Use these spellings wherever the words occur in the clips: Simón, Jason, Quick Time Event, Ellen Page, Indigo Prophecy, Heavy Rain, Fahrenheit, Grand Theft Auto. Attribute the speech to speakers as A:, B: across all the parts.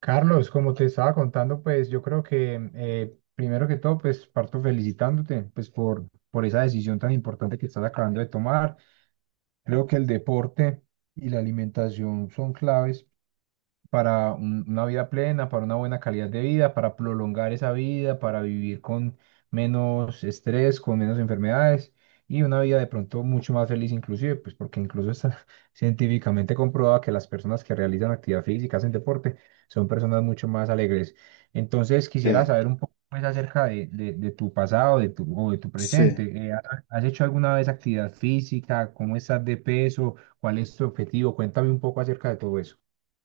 A: Carlos, como te estaba contando, pues yo creo que primero que todo, pues parto felicitándote pues por esa decisión tan importante que estás acabando de tomar. Creo que el deporte y la alimentación son claves para una vida plena, para una buena calidad de vida, para prolongar esa vida, para vivir con menos estrés, con menos enfermedades y una vida de pronto mucho más feliz inclusive, pues porque incluso está científicamente comprobado que las personas que realizan actividad física, hacen deporte, son personas mucho más alegres. Entonces quisiera
B: Sí,
A: saber un poco más acerca de tu pasado, de tu, o de tu presente.
B: sí.
A: ¿Has hecho alguna vez actividad física? ¿Cómo estás de peso? ¿Cuál es tu objetivo? Cuéntame un poco acerca de todo eso.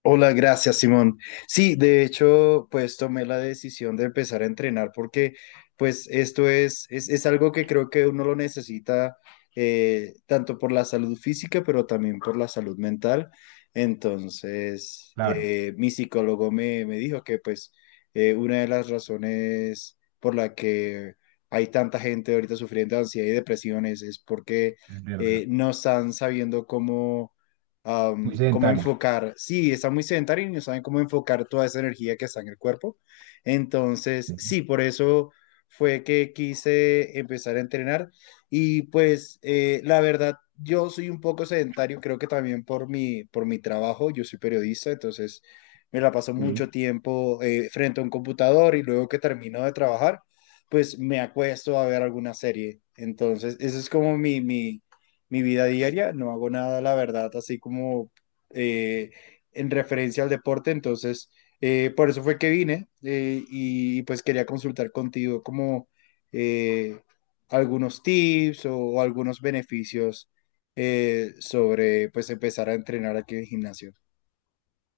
B: Hola, gracias, Simón. Sí, de hecho, pues tomé la decisión de empezar a entrenar porque, pues, esto es algo que creo que uno lo necesita tanto por la salud física, pero también por la salud mental. Entonces,
A: Claro.
B: mi psicólogo me dijo que, pues, una de las razones por la que hay tanta gente ahorita sufriendo de ansiedad y depresiones es porque
A: Es verdad.
B: no están sabiendo cómo
A: Muy
B: cómo
A: sedentaria.
B: enfocar, sí, están muy sedentarios y no saben cómo enfocar toda esa energía que está en el cuerpo. Entonces,
A: Sí.
B: sí, por eso fue que quise empezar a entrenar y pues la verdad, yo soy un poco sedentario, creo que también por mi trabajo, yo soy periodista, entonces me la paso mucho
A: Sí.
B: tiempo frente a un computador y luego que termino de trabajar, pues me acuesto a ver alguna serie. Entonces, eso es como mi vida diaria, no hago nada, la verdad, así como eh, en referencia al deporte, entonces por eso fue que vine y pues quería consultar contigo como eh, algunos tips o algunos beneficios sobre pues empezar a entrenar aquí en el gimnasio.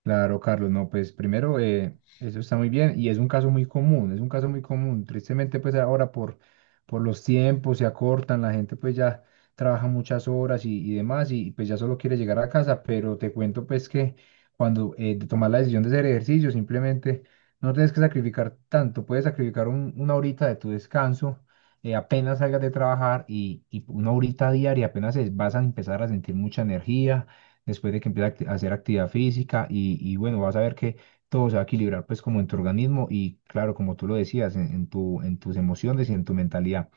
A: Claro, Carlos, no, pues primero, eso está muy bien y es un caso muy común, es un caso muy común. Tristemente, pues ahora por los tiempos se acortan, la gente pues ya trabaja muchas horas y demás y pues ya solo quiere llegar a casa, pero te cuento pues que cuando de tomar la decisión de hacer ejercicio, simplemente no tienes que sacrificar tanto, puedes sacrificar una horita de tu descanso, apenas salgas de trabajar y una horita diaria, vas a empezar a sentir mucha energía después de que empiece a hacer actividad física y bueno, vas a ver que todo se va a equilibrar pues como en tu organismo y claro, como tú lo decías, en tus emociones y en tu mentalidad.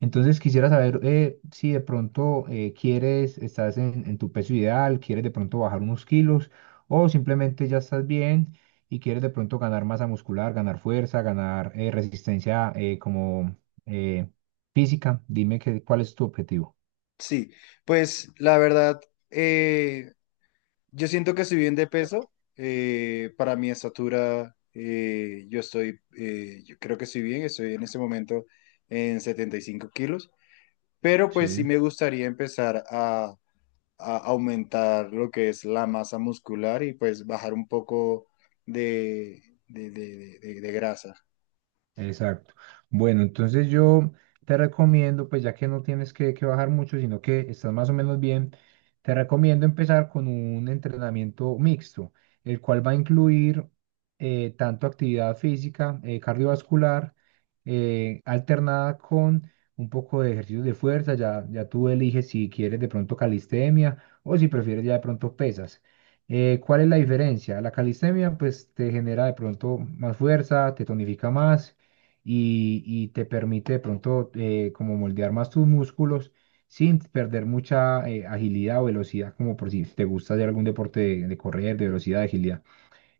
A: Entonces quisiera saber si de pronto quieres, estás en tu peso ideal, quieres de pronto bajar unos kilos o simplemente ya estás bien y quieres de pronto ganar masa muscular, ganar fuerza, ganar resistencia como eh, física. Dime que, cuál es tu objetivo.
B: Sí, pues la verdad, eh, yo siento que estoy bien de peso, para mi estatura, yo creo que estoy bien, estoy en este momento en 75 kilos, pero pues
A: Sí.
B: sí me gustaría empezar a aumentar lo que es la masa muscular y pues bajar un poco de, de grasa.
A: Exacto. Bueno, entonces yo te recomiendo, pues ya que no tienes que bajar mucho, sino que estás más o menos bien, te recomiendo empezar con un entrenamiento mixto, el cual va a incluir tanto actividad física, cardiovascular, alternada con un poco de ejercicios de fuerza, ya tú eliges si quieres de pronto calistenia o si prefieres ya de pronto pesas. ¿Cuál es la diferencia? La calistenia pues te genera de pronto más fuerza, te tonifica más y te permite de pronto como moldear más tus músculos sin perder mucha agilidad o velocidad, como por si te gusta hacer algún deporte de correr, de velocidad, de agilidad.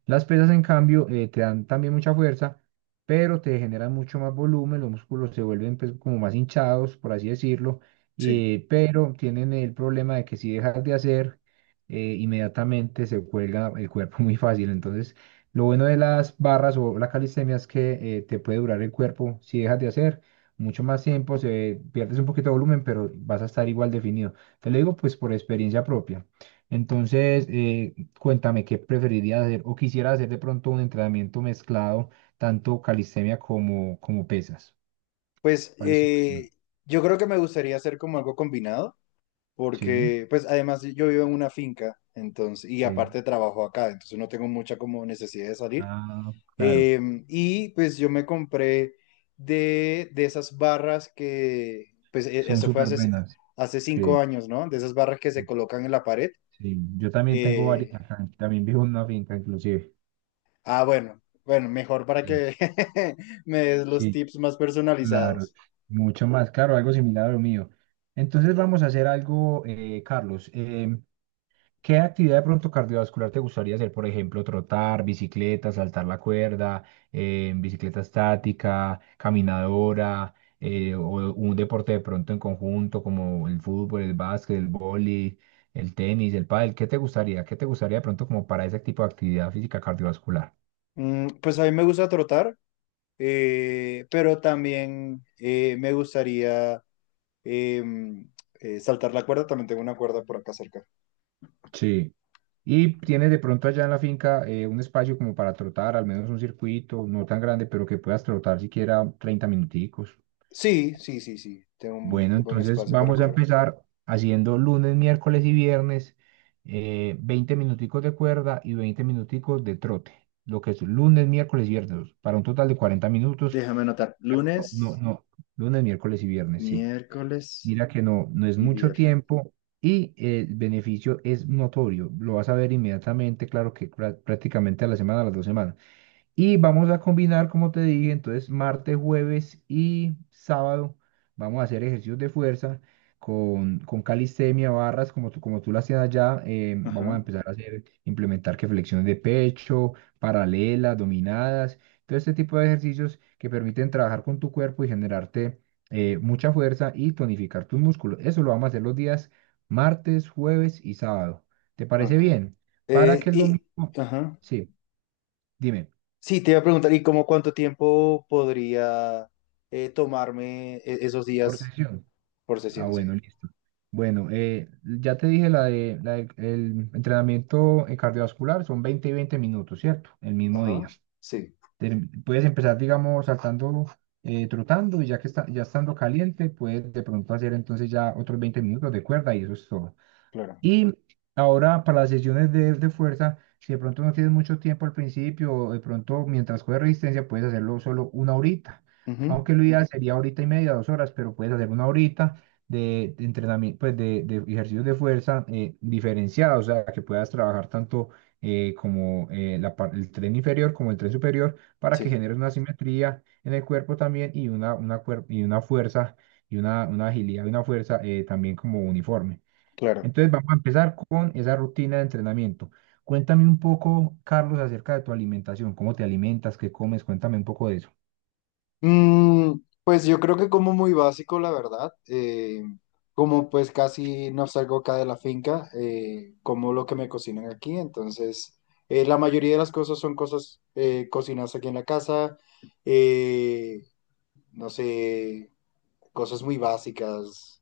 A: Las pesas, en cambio, te dan también mucha fuerza, pero te generan mucho más volumen, los músculos se vuelven pues, como más hinchados, por así decirlo,
B: Sí.
A: pero tienen el problema de que si dejas de hacer, inmediatamente se cuelga el cuerpo muy fácil. Entonces, lo bueno de las barras o la calistenia es que te puede durar el cuerpo si dejas de hacer, mucho más tiempo, se pierdes un poquito de volumen, pero vas a estar igual definido. Te lo digo pues por experiencia propia. Entonces, cuéntame qué preferirías hacer o quisiera hacer de pronto un entrenamiento mezclado, tanto calistenia como pesas.
B: Pues
A: ¿Cuál es?
B: yo creo que me gustaría hacer como algo combinado
A: Sí,
B: porque pues además yo vivo en una finca, entonces, y
A: sí.
B: aparte trabajo acá, entonces no tengo mucha como necesidad de salir.
A: Ah, claro.
B: Y pues yo me compré de esas barras que, pues
A: Son
B: eso fue
A: súper
B: hace,
A: buenas.
B: hace cinco
A: Sí,
B: años, ¿no? De esas barras que se colocan en la pared.
A: sí. Yo también tengo varias
B: Eh,
A: acá. También vivo en una finca, inclusive.
B: bueno, bueno, mejor para
A: Sí,
B: que me des los
A: sí,
B: tips más
A: claro.
B: personalizados.
A: Mucho más. Claro, algo similar a lo mío. Entonces vamos a hacer algo, Carlos. ¿Qué actividad de pronto cardiovascular te gustaría hacer? Por ejemplo, trotar, bicicleta, saltar la cuerda, bicicleta estática, caminadora, o un deporte de pronto en conjunto como el fútbol, el básquet, el vóley, el tenis, el pádel. ¿Qué te gustaría? ¿Qué te gustaría de pronto como para ese tipo de actividad física cardiovascular?
B: Mm, pues a mí me gusta trotar, pero también me gustaría Eh, saltar la cuerda, también tengo una cuerda por acá cerca.
A: Sí. Y tienes de pronto allá en la finca un espacio como para trotar, al menos un circuito, no tan grande, pero que puedas trotar siquiera 30 minuticos.
B: Sí, sí, sí, sí, tengo
A: Bueno,
B: un buen
A: entonces
B: espacio para
A: vamos a
B: correr.
A: empezar haciendo lunes, miércoles y viernes, 20 minuticos de cuerda y 20 minuticos de trote, lo que es lunes, miércoles y viernes, para un total de 40 minutos.
B: Déjame anotar.
A: No, no,
B: Lunes,
A: no, lunes, miércoles y viernes, sí.
B: miércoles
A: Mira que no, no es
B: y
A: mucho
B: viernes.
A: tiempo y el beneficio es notorio. Lo vas a ver inmediatamente, claro que prácticamente a la semana, a las 2 semanas. Y vamos a combinar, como te dije, entonces martes, jueves y sábado vamos a hacer ejercicios de fuerza con calistenia, barras, como tú lo hacías allá. Vamos a
B: Ajá.
A: empezar a hacer, implementar que flexiones de pecho, paralelas, dominadas, todo este tipo de ejercicios que permiten trabajar con tu cuerpo y generarte mucha fuerza y tonificar tus músculos. Eso lo vamos a hacer los días martes, jueves y sábado. ¿Te parece
B: Ok.
A: bien? Para
B: Eh,
A: que el
B: y,
A: domingo.
B: ajá.
A: Sí, dime,
B: Sí, te iba a preguntar, ¿y cómo cuánto tiempo podría tomarme esos
A: por
B: días
A: sesión.
B: por
A: Ah,
B: sesión? Sí.
A: bueno, listo. Bueno, ya te dije el entrenamiento cardiovascular, son 20 y 20 minutos, ¿cierto? El mismo
B: Ajá.
A: día.
B: Sí,
A: Te- puedes empezar, digamos, saltando, trotando y ya estando caliente, puedes de pronto hacer entonces ya 20 minutos de cuerda y eso es todo.
B: claro.
A: Y ahora para las sesiones de fuerza, si de pronto no tienes mucho tiempo al principio, o de pronto mientras juegas resistencia puedes hacerlo solo una horita,
B: Ujú,
A: aunque lo ideal sería horita y media, 2 horas, pero puedes hacer una horita de entrenamiento, pues de ejercicios de fuerza diferenciados, o sea, que puedas trabajar tanto como el tren inferior como el tren superior para que
B: sí,
A: generes una simetría en el cuerpo también y una fuerza y una agilidad y una fuerza también como uniforme.
B: claro.
A: Entonces vamos a empezar con esa rutina de entrenamiento. Cuéntame un poco, Carlos, acerca de tu alimentación. ¿Cómo te alimentas? ¿Qué comes? Cuéntame un poco de eso.
B: Mm, pues yo creo que como muy básico, la verdad. Como pues casi no salgo acá de la finca, como lo que me cocinan aquí. Entonces, la mayoría de las cosas son cosas cocinadas aquí en la casa. eh, no sé, cosas muy básicas.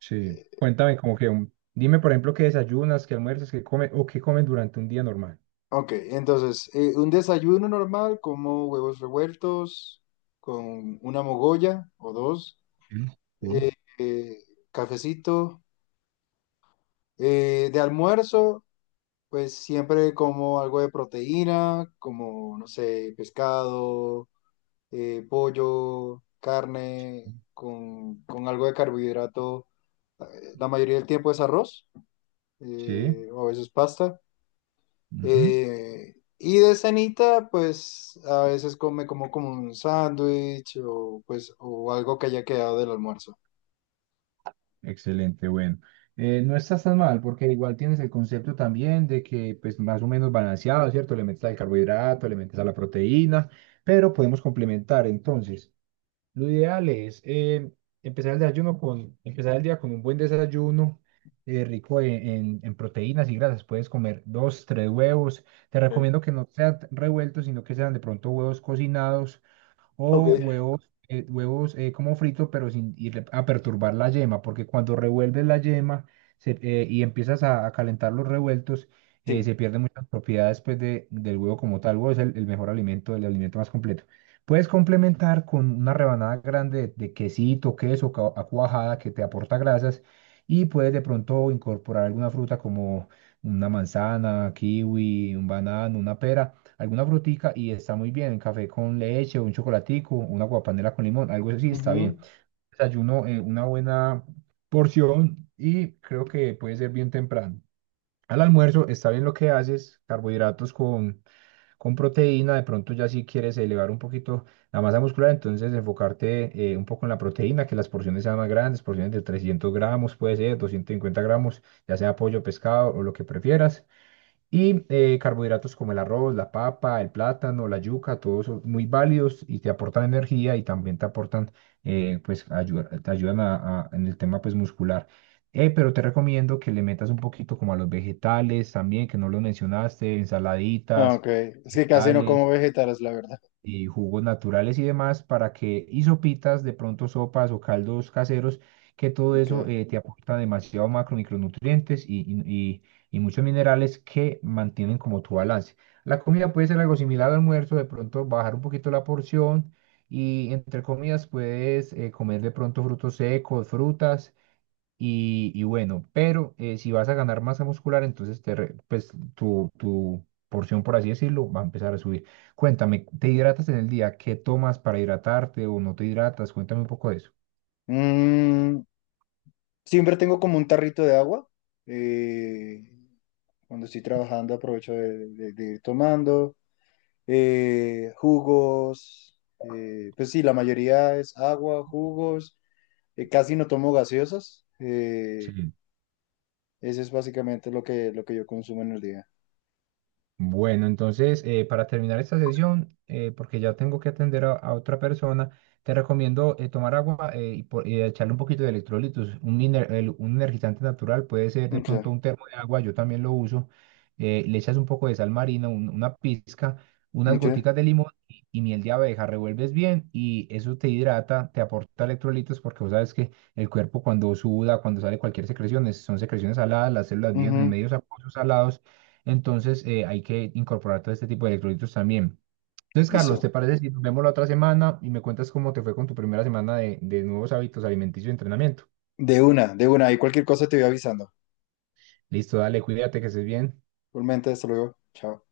A: Sí, cuéntame como que, dime por ejemplo qué desayunas, qué almuerzas, qué comes o qué comes durante un día normal.
B: Ok, entonces, un desayuno normal como huevos revueltos con una mogolla o dos,
A: Sí, sí.
B: eh, eh, cafecito. De almuerzo. Pues siempre como algo de proteína, como, no sé, pescado, pollo, carne, con algo de carbohidrato. La mayoría del tiempo es arroz,
A: Sí,
B: o a veces pasta.
A: ujú.
B: Y de cenita, pues a veces come como, como un sándwich o, pues, o algo que haya quedado del almuerzo.
A: Excelente, bueno. No estás tan mal porque igual tienes el concepto también de que pues más o menos balanceado, ¿cierto? Le metes al carbohidrato, le metes a la proteína, pero podemos complementar entonces. Lo ideal es empezar el día con un buen desayuno rico en proteínas y grasas. Puedes comer dos, tres huevos. Te
B: Ok.
A: recomiendo que no sean revueltos, sino que sean de pronto huevos cocinados
B: Ok,
A: o huevos como frito, pero sin ir a perturbar la yema, porque cuando revuelves la yema y empiezas a calentar los revueltos, se
B: sí.
A: pierden muchas propiedades pues, del huevo como tal. El huevo es el mejor alimento, el alimento más completo. Puedes complementar con una rebanada grande de quesito, queso, a cuajada que te aporta grasas y puedes de pronto incorporar alguna fruta como una manzana, kiwi, un banano, una pera, alguna frutica y está muy bien, café con leche, un chocolatico, una guapanela con limón, algo así está bien.
B: Ujú.
A: Desayuno, una buena porción y creo que puede ser bien temprano. Al almuerzo está bien lo que haces, carbohidratos con proteína, de pronto ya si quieres elevar un poquito la masa muscular, entonces enfocarte un poco en la proteína, que las porciones sean más grandes, porciones de 300 gramos, puede ser 250 gramos, ya sea pollo, pescado o lo que prefieras. Y carbohidratos como el arroz, la papa, el plátano, la yuca, todos son muy válidos y te aportan energía y también te aportan, te ayudan en el tema pues muscular. Pero te recomiendo que le metas un poquito como a los vegetales también, que no los mencionaste,
B: Ah,
A: ensaladitas,
B: ok, es que casi no
A: vegetales
B: como vegetales, la verdad.
A: y jugos naturales y demás para que, y sopitas, de pronto sopas o caldos caseros, que todo eso
B: Ok.
A: te aporta demasiado macro, micronutrientes y- y muchos minerales que mantienen como tu balance. La comida puede ser algo similar al almuerzo, de pronto bajar un poquito la porción y entre comidas puedes comer de pronto frutos secos, frutas y bueno, pero si vas a ganar masa muscular, entonces pues, tu porción, por así decirlo, va a empezar a subir. Cuéntame, ¿te hidratas en el día? ¿Qué tomas para hidratarte o no te hidratas? Cuéntame un poco de eso.
B: Siempre tengo como un tarrito de agua. eh, Cuando estoy trabajando aprovecho de ir tomando. Jugos, pues sí, la mayoría es agua, jugos. Casi no tomo gaseosas.
A: Sí.
B: Eso es básicamente lo que yo consumo en el día.
A: Bueno, entonces, para terminar esta sesión, porque ya tengo que atender a otra persona, te recomiendo tomar agua y echarle un poquito de electrolitos. Un energizante natural puede ser de
B: Ok,
A: pronto un termo de agua, yo también lo uso. Le echas un poco de sal marina, una pizca, unas
B: ok.
A: goticas de limón y miel de abeja, revuelves bien y eso te hidrata, te aporta electrolitos, porque vos sabes que el cuerpo cuando suda, cuando sale cualquier secreción, son secreciones saladas, las células viven en
B: Ujú,
A: medios acuosos salados. Entonces, hay que incorporar todo este tipo de electrolitos también. Entonces, Carlos, ¿te
B: listo.
A: parece si nos vemos la otra semana y me cuentas cómo te fue con tu primera semana de nuevos hábitos alimenticios y entrenamiento?
B: De una, de una. Y cualquier cosa te voy avisando.
A: Listo, dale, cuídate, que estés bien.
B: Igualmente, hasta luego. Chao.